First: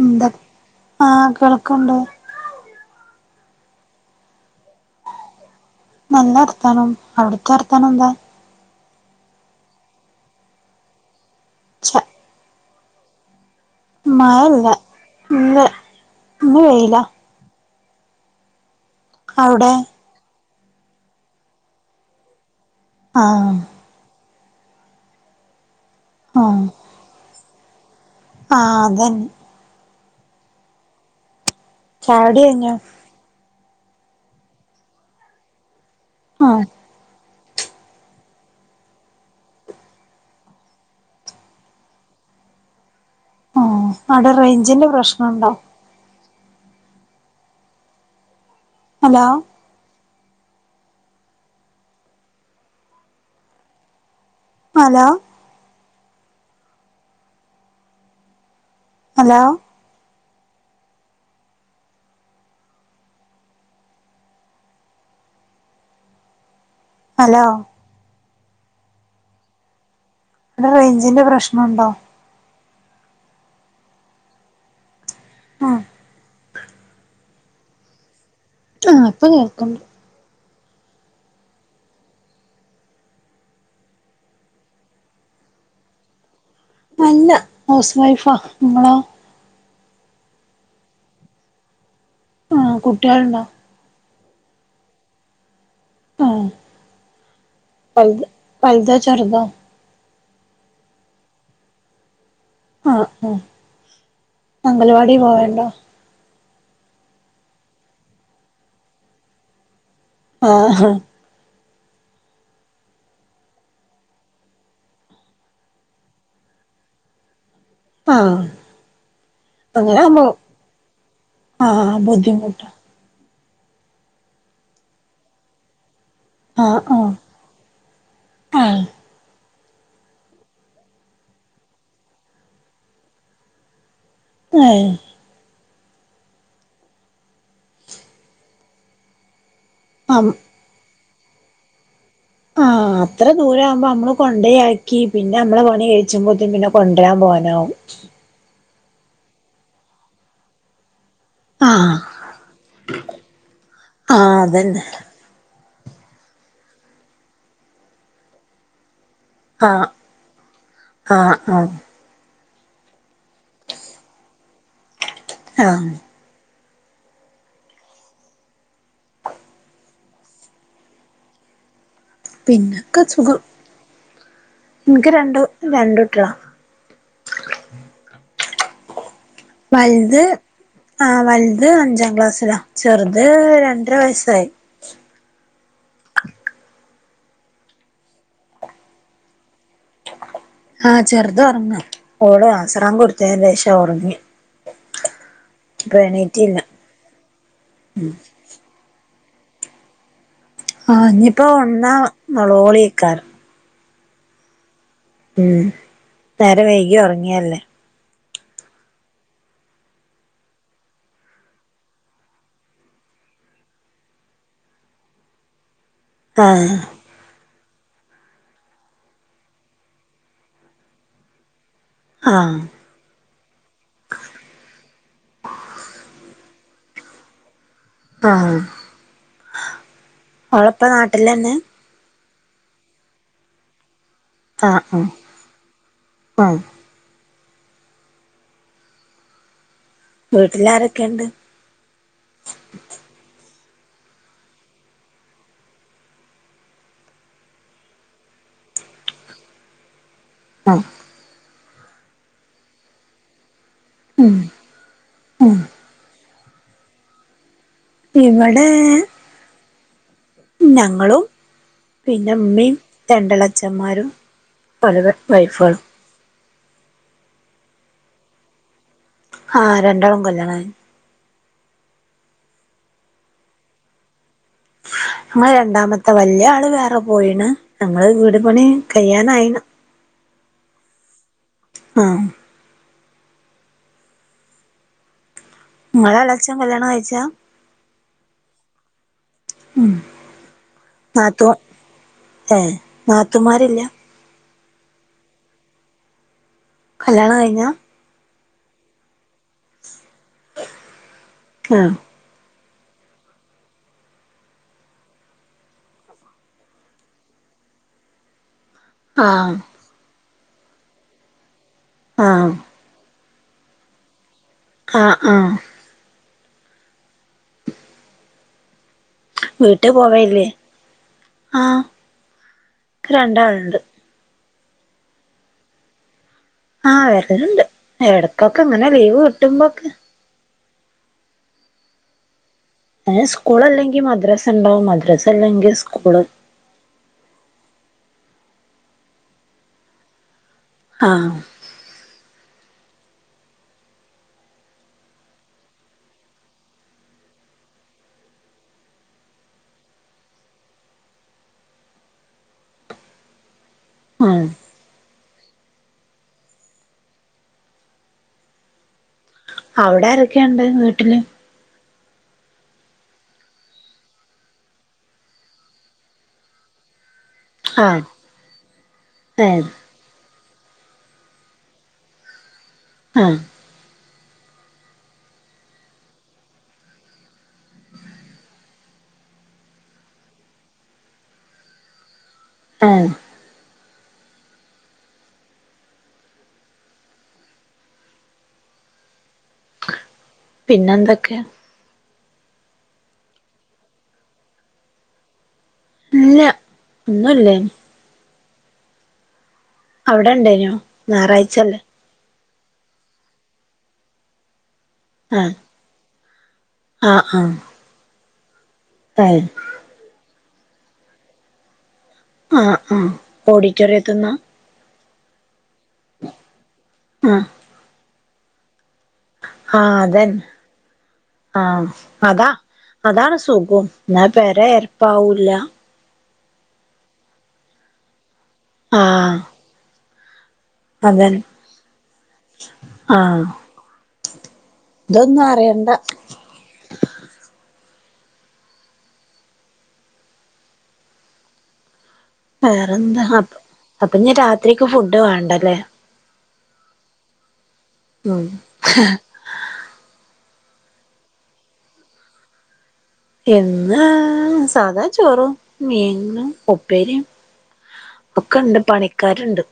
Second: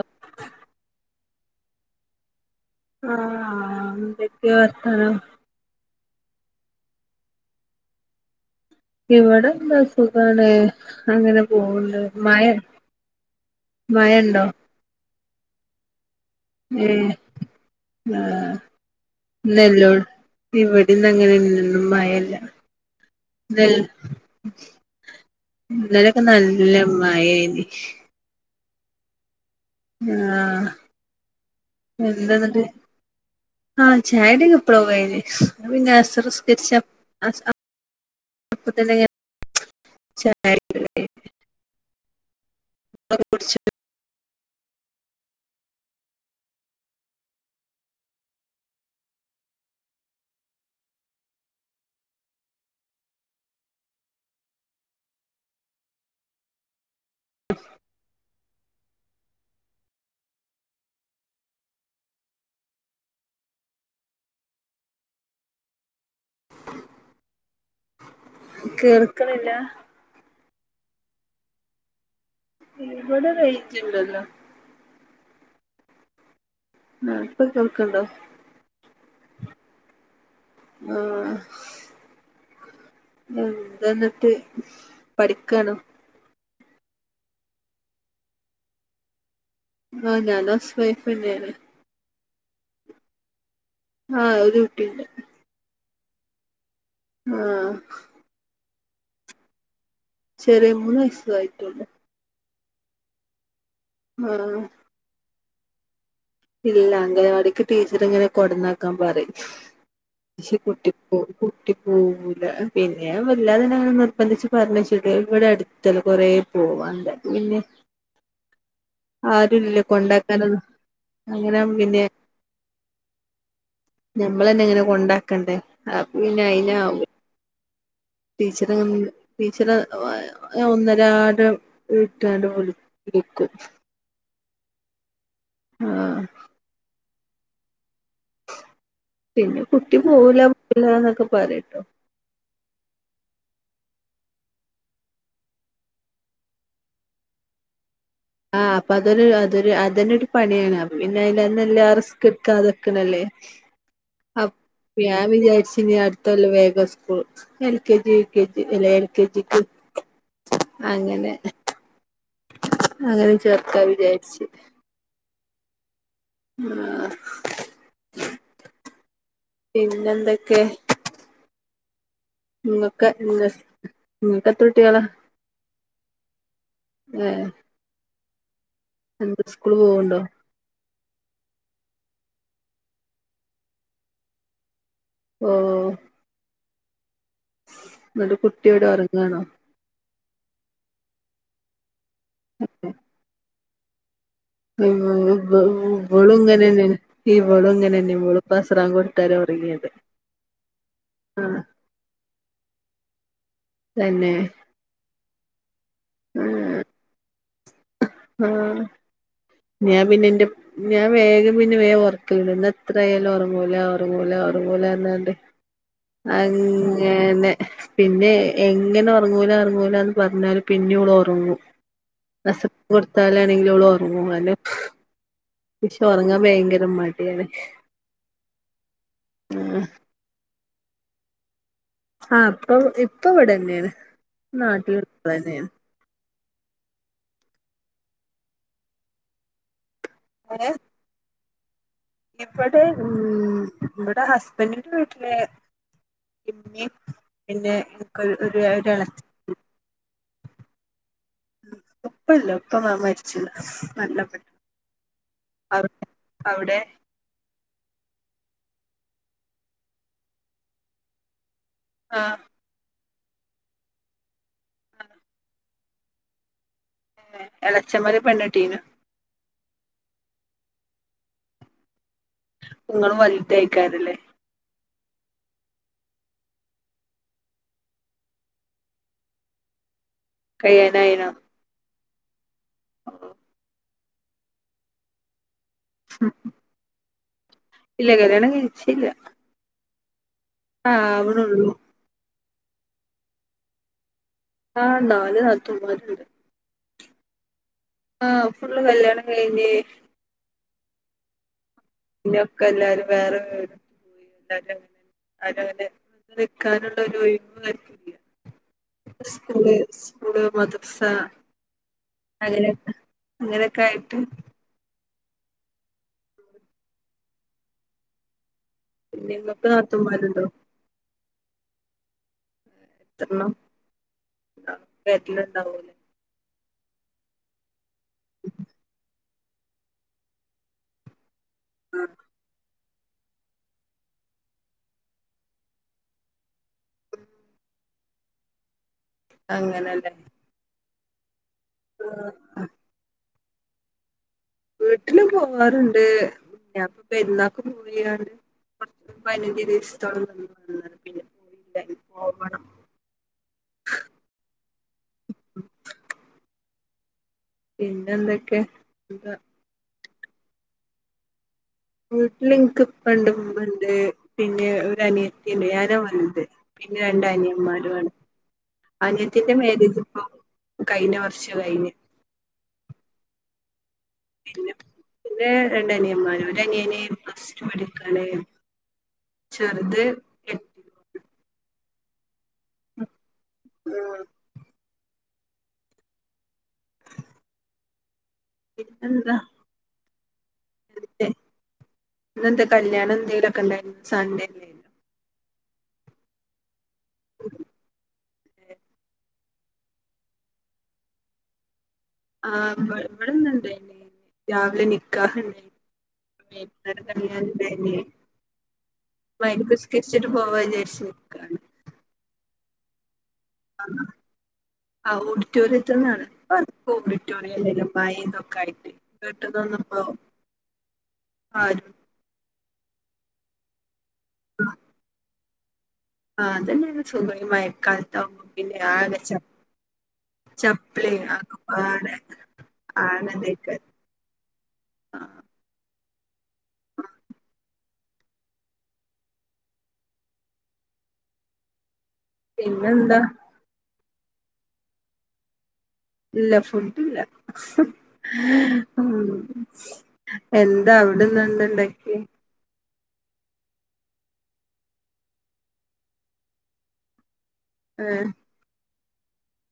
എന്ത ആഹ കേൾക്കണ്ട്. ആഹ് എന്തൊക്ക വർതാനം. നല്ല വർത്താനം അവിടുത്തെ വർത്താനം എന്താ? ഇവിടെ എന്താ സുഖാണ് അങ്ങനെ ച്ച പോവണ്ട് മഴ് മഴല്ല ഇല്ല. ഇന്ന് വെയിലാ ഏഹ ആഹ അവിടെ നെല്ലോൾ. ഇവിടെന്ന് അങ്ങനെ ഇന്നും മയല്ല ആഹ് നൽ ഇന്നലെക്കെ നല്ല മയനി. ആഹ അതന്നെ ആഹ ചായുടി എന്തെന്നട്ട് കഴിഞ്ഞോ ആഹ ചായട കപ്പളോ കഴിഞ്ഞു അസർ ആഹ് നിസ്കരിച്ച [unintelligible] അപ്പല്ല [unintelligible] ചായടിലെല്ലാം കയിഞ്ഞ് കുടിച്ചു അവിടെ റേഞ്ചിന്റെ പ്രശ്നണ്ടോ ഹലോ ഹലോ ഹലോ ഹലോ കേൾക്കുന്നില്ല ഇവിടെ റേഞ്ചിന്റെ പ്രശ്നംണ്ടോ ഇവിടെ റെയ്‌ഞ്ചണ്ടല്ലോ ആഹ് [inaudible] പ്പ കേൾക്ക്ണ്ടോ? ആഹ് പ്പൊ കേൾക്കണ്ട് ആഹ് എന്താന്നിട്ട് പഠിക്കാണോ? അല്ല ഹൗസ് വൈഫാ ങ്ങളോ? ആഹ് ഞാനും ഹൗസ് വൈഫെ ന്നെയാണ്. ആഹ് കുട്ട്യൾണ്ടോ? ആഹ് ഒരു കുട്ടിണ്ട്. ആഹ് ആഹ് വൽത് വൽതോ ചെറ്തോ? ചെറിയ മൂന്ന് വയസു ആയിട്ടുള്ളൂ. ആഹ് ആഹ് ആഹ് അംഗലവാടീ പോവൽണ്ടോ? ഇല്ല അങ്കലവാടിക്ക് ടീച്ചറ് ങ്ങനെ കൊടന്നാക്കാൻ പറയും ശി ആഹ് കുട്ടി പ്പോ കുട്ടി പോവൂല പിന്നെ ഞാൻ വല്ലാതന്നങ്ങന നിർബന്ധിച്ച് പറഞ്ഞെച്ചിട്ട് വ്ടടുത്തല്ല കൊറേ പോവാൻണ്ട്. പിന്നെ ആഹ് ആരൂല്ല അങ്ങനെ ആവുമ്പോ കൊണ്ടാക്കാനൊന്നു. ആഹ് ബുദ്ധിമുട്ട. ഞമ്മളന്നെ ങ്ങനെ കൊണ്ടാക്കണ്ടേ അപ്പ പിന്നെ ആഹ് അയിനാഉ ആഹ് ടീച്ചറ് ആഹ് [inaudible] ടീച്ചറ് ഒ ഒന്നരാടൻ വീട്ടാട് വിൾ വിളിക്കും. ഏഹ് ആഹ് പിന്നെ കുട്ടി അം പോവൂല പോണില്ല ന്നൊക്കെ പറയുട്ടൊ. ആഹ് അത്ര ദൂര ആകുമ്പോ നമ്മള് കൊണ്ടയാക്കി പിന്നെമ്മള പണി കഴിച്ചുമ്പത്തിന് പിന്നെ കൊണ്ടരാൻ പോവാനാവും. ആഹ് അപ്പൊ അതൊരു അതൊരു അതെന്നാരു പണിയാണ്. പിന്നെ അയിലന്നല്ലാ ആഹ് റിസ്കെ ട്ക്കാതക്ക്ണല്ലേ ആഹ് അപ് അതന്നെ [unintelligible] ഞാൻ വിചാരിച്ചിനി അടുത്തൊല്ല വേഗ school L K G U K G അല്ല എൽ കെ ജി. ആഹ് ആഹ് ആഹ്. അങ്ങനെ ചേർക്കാ വിചാരിച്ച്. ആഹ്. [inaudible] പിന്നെന്തൊക്കെ? പിന്നെക്ക നിങ്ങക്ക് സുഖം. നിങ്ങക്ക് എത്ര കുട്ടികളാ എനിക്ക് രണ്ടു രണ്ടുട്ട്യളാ. ങേ സ്കൂള് വൽത് പോവുണ്ടോ ആഹ് വൽത് അഞ്ചാം ക്ലാസ്സിലാ ചെർത് രണ്ടര വയസ്സായി. ഓഹ് ന്നിട്ട് കുട്ടിയെവിടെ ഒറങ്ങാണോ? ആഹ് ചെർതൊർങ്ങ ഓള് അസറാങ്കൊടുത്തേനേഷം ഒർങ്ങി. [unintelligible] വ വളും ങ്ങനെന്നെണ് ഇവളും ങ്ങനെന്നെ വളു പ്പസറാങ്കൊടുത്തേരാ ഒറങ്ങിയത്. ആ ഞ്ഞിപ്പോ ഒൺന്നാ നൊലോളി [unintelligible] തെന്നെ. ഉം നേരം വൈകി ഒർങ്ങിയല്ലേ. ആഹ് ഞാം പിന്നെ ന്റെ ഞാൻ വേഗം പിന്നെ വേഗം ഒർക്കല്ണ്ട് പിന്നെ എത്രയാലും ഒറങ്ങൂലാ ഒറങ്ങൂലാ ഒറങ്ങൂലാർഞ്ങ്ങാണ്ട് ആഹ് അങ്ങനെ. പിന്നെ എങ്ങനെ ഒറങ്ങൂല ഒറങ്ങൂലാന്ന് പർഞ്ഞാലും പിന്നി ഓള ഒറങ്ങും. ആഹ് രസം കൊടുത്താലാണെങ്കിലും ഓള് ഒർങ്ങും [unintelligible] പക്ഷേ ഒറങ്ങാം ഭയങ്കര മടിയാണ്. ആഹ്, ഓളപ്പ നാട്ടിലന്നെ? ആഹ് പ്പൊ ഇപ്പ ഇവടനേണ് ആഹ് നാട്ടില് ആഹ് നിക്ക്ണനേണ്. [unintelligible] വ്ട്ടില് ആരേക്കണ്ട്? ഇബടെ ഉം ഇവടെ ഹസ്ബൻഡിന്റെ വീട്ട്ല് [unintelligible] പിന്നെ കുക്കൾ ഒര് തെള ആഹ്. ഉപ്പല്ല ഉപ്പ മ മര്ച്ച് [unintelligible] നല്ലപ്പ ഉം [unintelligible] അവടെ? ഇവടെ ഞങ്ങളും ആ പിന്നെ മമിം രണ്ടേഎളേച്ഛമ്മാരും [unintelligible] വൈഫ്ആളും. എളേച്ഛൻമ്മാര് പെണ്ണ്ട്ടീനു. ആഹ് രണ്ടാളും കല്യാണം കയ്ഞ്ഞു. ങ്ങളും വൽതെയ്ക്കാരല്ലേ. ന്നമ്മള് രണ്ടാമത്തെ വല്ല്യ ആള് വേറെ പോയിണ് ഞമ്മള വീട് പണി കയ്യാനായിണ്. കയ്യാനായിണോ? ആഹ്. ങ്ങളെ എളേച്ഛം കല്യാണം കയ്ചാ? ഇല്ല്യാ കല്യാണം കയ്ഞ് ചില്ലാ. ഉം, ന്നാത്തൂ ആവണുള്ളൂ ഏഹ് ന്നാത്തൂമാരില്ലാ? ആഹ് ന്നാല് ന്നാത്തൂമാര്ണ്ട്. കല്യാണം കയ്ഞ്ഞാ? ആഹ് ഫുള്ള് കല്യാണം കയ്ഞ്ഞ്. ആഹ്. പിന്നെക്കെ എല്ലാരും വേറെ വീട് [unintelligible] ആരുങ്ങനെ ന്ക്കാനുള്ളരു ഒയ് വ് [unintelligible] ആ സ്കൂള് സ്കൂള് മദർസാ ആ അങ്ങനെ അങ്ങനൊക്ക ആയിട്ട് ആഹ് ആഹ്. പിന്നെ ഇങ്ങക്ക് വീട്ട് പോവലില്ലേ? നാത്തൂന്മാരുണ്ടോ ആഹ് ക്ക് രണ്ടാള്ണ്ട്. ആഹ് വെര്ല്ണ്ടാവൂലെ ആഹ് വര്ല്ണ്ട് എടക്കൊക്കെ ഇങ്ങനെ ലീവ് ക്ട്ടുമ്പോക്കെ. ആഹ്. അയ്ന് സ്കൂള്ല്ലെങ്കി മദ്രസണ്ടാവും മദ്രസല്ലെങ്കി സ്കൂള് അങ്ങനലെ. ആഹ്. [unintelligible] വീട്ടില് പോവാറുണ്ട് ഞാപ്പ പെരുന്നാക്ക് പോയാ ആഹ് പതിനഞ്ചു ദിവസത്തോളം നിന്ന് വന്നാ പിന്നെപോയില്ലാ ഇനി പോവണം ആഹ് പിന്നെന്തെക്കെ സുഖം അവിടാരൊക്കെയൊണ്ട് വീട്ടില് വീട്ടിലിനിക്ക് ഉപ്പണ്ട് ഉമ്മണ്ട് പിന്നേ ഒരനിയത്തിണ്ട് ഞാനാ വലുത് പിന്നെ ആ രണ്ടാനിയന്മാരാണ് ഏ അനിയത്തിന്റെ മേരേജിപ്പോ കഴിഞ്ഞ വർഷ കയിഞ്ഞ് ആഹ് പിന്നെ പിന്നേ രണ്ടനിയമ്മാര് ഒരനിയന് പ്ലസ്ടു പടിക്കാണ് ചെർത് ഏഹ് ഉം പിന്നെന്താ പിന്നെന്തൊക്കാ ഇന്നെന്താ കല്യാണന്തേലൊക്കെ ഉണ്ടായിരുന്നോ സൺഡേ അല്ലായിരുന്നോ ഇല്ല ഒന്നുല്ലേനി അവിടേണ്ടായിനോ ഞാറാഴ്ചല്ലേ ആഹ് ഈവ് ഇവ്ടെന്നണ്ട് രാവിലെ ആ നിക്കാഹ്ണ്ടായിനി നേരത്തെ ആ ആ ഇറങ്ങ്യാലിണ്ടായിനി ഏ [unintelligible] നിസ്കരിച്ചിട്ട് പോവാന്നിചാരിച് നിക്കാണ് ആഹ് ആഹ് ഓഡിറ്റോറിയത്തിന്നാ ആഹ് ഓഡിറ്റോറിയത്തിൽന്നാണ് ആഹ് [unintelligible] ആഹ് അതെന്നെ ആഹ് ആരും അതാ അതാണ് സുഖം ന്നാ പെര എരപ്പാവൂല്ല ആഹ് ഈ മഴകാലത്താവുമ്പംപിന്നെ ആകെ ആഹ് ച ചാപ്ലി അതന്നെ ആകെപ്പാടെ ആകെതായി ആഹ് [unintelligible] ഇതൊന്നും അറിയണ്ട പിന്നെന്താ വേറെന്താ അപ്പൊ അപ്പോനി രാത്രിക്ക് ഫുഡ്‌ വേണ്ടല്ലേ ഇല്ല ഫുഡ് ഇല്ല ഉം ഏഹ് ഉം എന്താ അവിടുന്നെന്താണ്ടാക്കി എന്നാ സാധാ ചോറും മീനും ഉപ്പേരിയും ഏഹ് ഒക്കണ്ട് പണിക്കാര്ണ്ട്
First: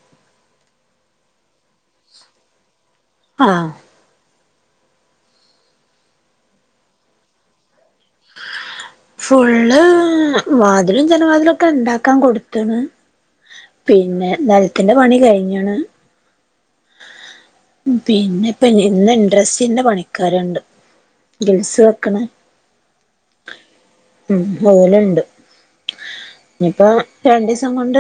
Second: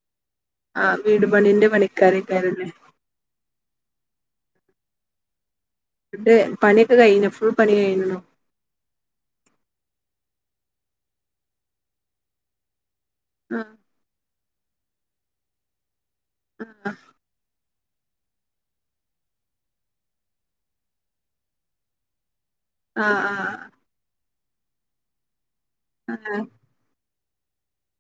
ആഹ് വീട് പണിന്റെ പണിക്കാരയ്ക്കരല്ലേ ആഹ് ന്നിട്ട് പണിയൊക്കെ കഴിഞ്ഞോ ഫുൾ പണികയിഞ്ഞോ ഫുള്ള് വാതിലും ജനവാതിലും ഒക്കെ ണ്ടാക്കാൻ കൊടുത്തുണ് ആഹ് പിന്നെ നെലത്തിന്റെ പണി കഴിഞ്ഞ് ണ് ആഹ് ആഹ് പിന്നെ ഇപ്പ ഇന്ന് ഇൻട്രസ്ന്റെ പണിക്കാര്ണ്ട് ഗ്രിൽസ് വെക്കണ് ആഹ് ആഹ് ആഹ് ഉം ഓല്ണ്ട് ആണല്ലേ ഞ്ഞിപ്പോ രണ്ടീസം കൊണ്ട്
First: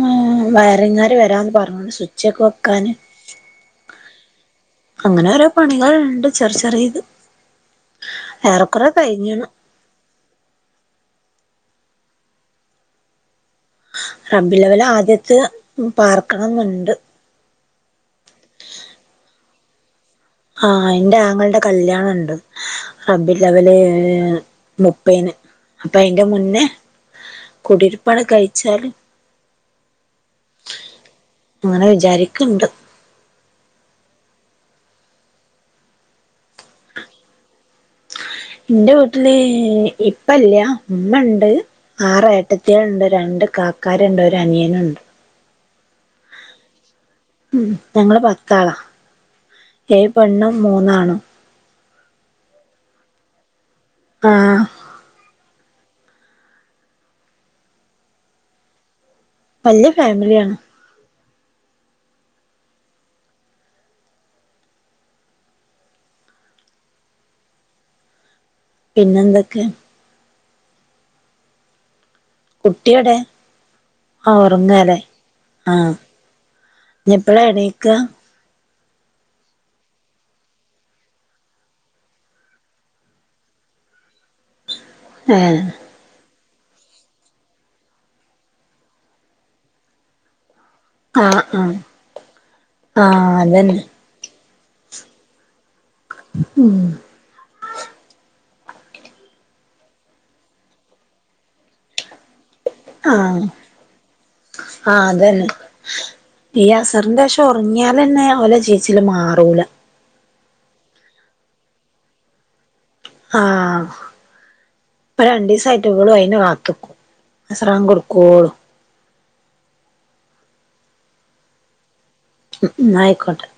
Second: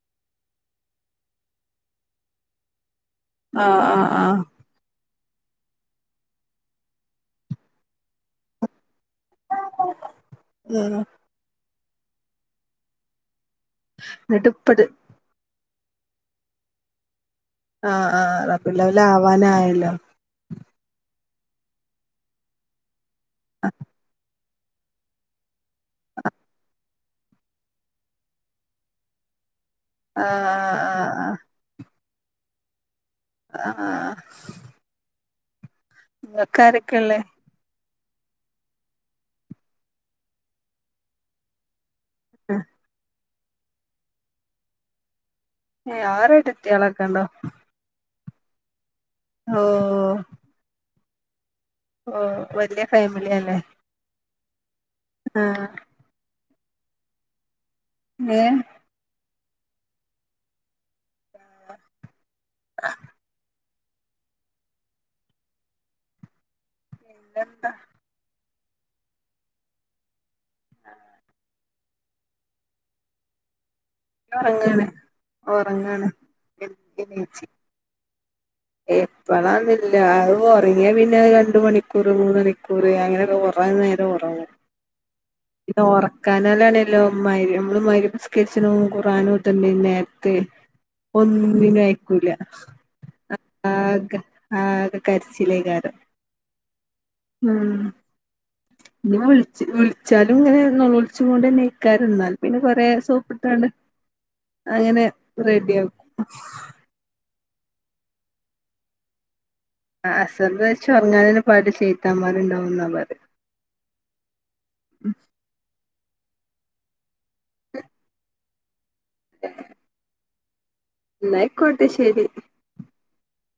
മ് ഏഹ് വയറി ങ്ങാര് വരാന്ന് പർഞ്ഞ് സുച്ചക്കെ വെക്കാന് ആഹ്, ആഹ്, ആഹ് അങ്ങനെ ഓരോ പണികൾണ്ട് ചെർ ചെറീത്. ഏറെക്കൊറെ കഴിഞ്ഞീണ്. ഉം. എന്നിട്ട് റബ്ബില്ല ഇപ്പട് വ്വലാദ്യത്ത് ഉം പാർക്കണംന്ന്ണ്ട്. ആഹ്, ആഹ്, ആഹ് റബ്ബിഉൽ അവ്വലാവാനായല്ലോ ആഹ്, എന്റെ ആങ്ങൾണ്ടെ കല്ല്യാണണ്ട് റബ്ബിയുല്ലവ്വല് ആഹ് മുപ്പെയ്ന്. അപ്പൊ അയ്ന്റെ മുന്നെ കുടിരുപ്പാണ്ട് കയിച്ചാല് ആഹ് ആഹ് ആഹ് ആഹ് ആഹ് അങ്ങനെ വിചാരിക്ക്ണ്ട്. അഹ്, ആഹ് ഇങ്ങക്കാരെക്കെള്ളെ? ഇന്റെ വീട്ടില് ഇപ്പല്ല്യ, ഉമ്മ ണ്ട്. ആറ് ഏട്ടത്ത്യൾണ്ട് രണ്ട് കാക്കാര്ണ്ട് ഒരനിയന്ണ്ട്. ഏഹ്, ആർ എട്ടത്തിയാളക്കണ്ടോ ഉം, ഞങ്ങള് പത്താളാ. ഏഴ് ഓഹ് പെണ്ണും, മൂന്ന് ആണും. ഓഹ്, വല്ല്യ ഫാമിലി അല്ലേ. ആഹ് ആഹ് മേം വല്ല്യ ഫേമിലിയാണ്. ആഹ്, അഹ് എന്താ പിന്നെന്തൊക്കെ? കുട്ടിയൊടെ? ഒറങ്ങാണ് ഒറങ്ങാണ് [unintelligible] ക്കാ എപ്പളാന്നില്ല്യാ അത് ഒറങ്ങിയ പിന്നെ രണ്ട് മണിക്കൂറ് മൂന്ന് മണിക്കൂറ് അങ്ങനെയൊക്കെ [unintelligible] തോനെ നേരം ഒറങ്ങും. ഏഹ് ഓറക്കാനാലാണല്ലോ മഗ് രി അമ്മള് മഗ് രിബ്സ്കരിച്ച്നോ ഖുർആൻ ഓത്തും പിന്നെ ത്ത് ആഹ് ഒന്നിനും ആഹ് പിന്നെ അയക്കൂല. ആഹ് അതന്നെ ആക ആകെ കര്ച്ചിലേയികാരം. ഉം ഉം. പിന്നെ വിൾച്ച് വിൾച്ചാലും ഇങ്ങനെ നൊളോൾച്ചിങ്ങോണ്ടെന്നെയ്ക്കാരം [unintelligible] പിന്നെ കൊറേ ആഹ് സോപ്പ്ട്ടാണ്ട്‌ അങ്ങനെ റെഡി ആക്കും. അസർന്റെ ശേഷം. ഒർങ്ങ്യാലെന്നെ ഓല ചീച്ചില് മാറൂല. ആഹ് അസർൻ്റേഷം ഒർങ്ങാനെന്നെ പാടി ഷെയ്താമ്മാര് ണ്ടാവുംന്നാ പറയാ. ആഹ്. ഇപ്പം രണ്ടീസായിട്ട് വളും അയിന് കാത്ത്ക്കും. അസറാങ്കൊട്ക്കോളും. [unintelligible] എന്നാ ആയിക്കോട്ടെ ശരി ഇന്നാ ആയിക്കോട്ടെ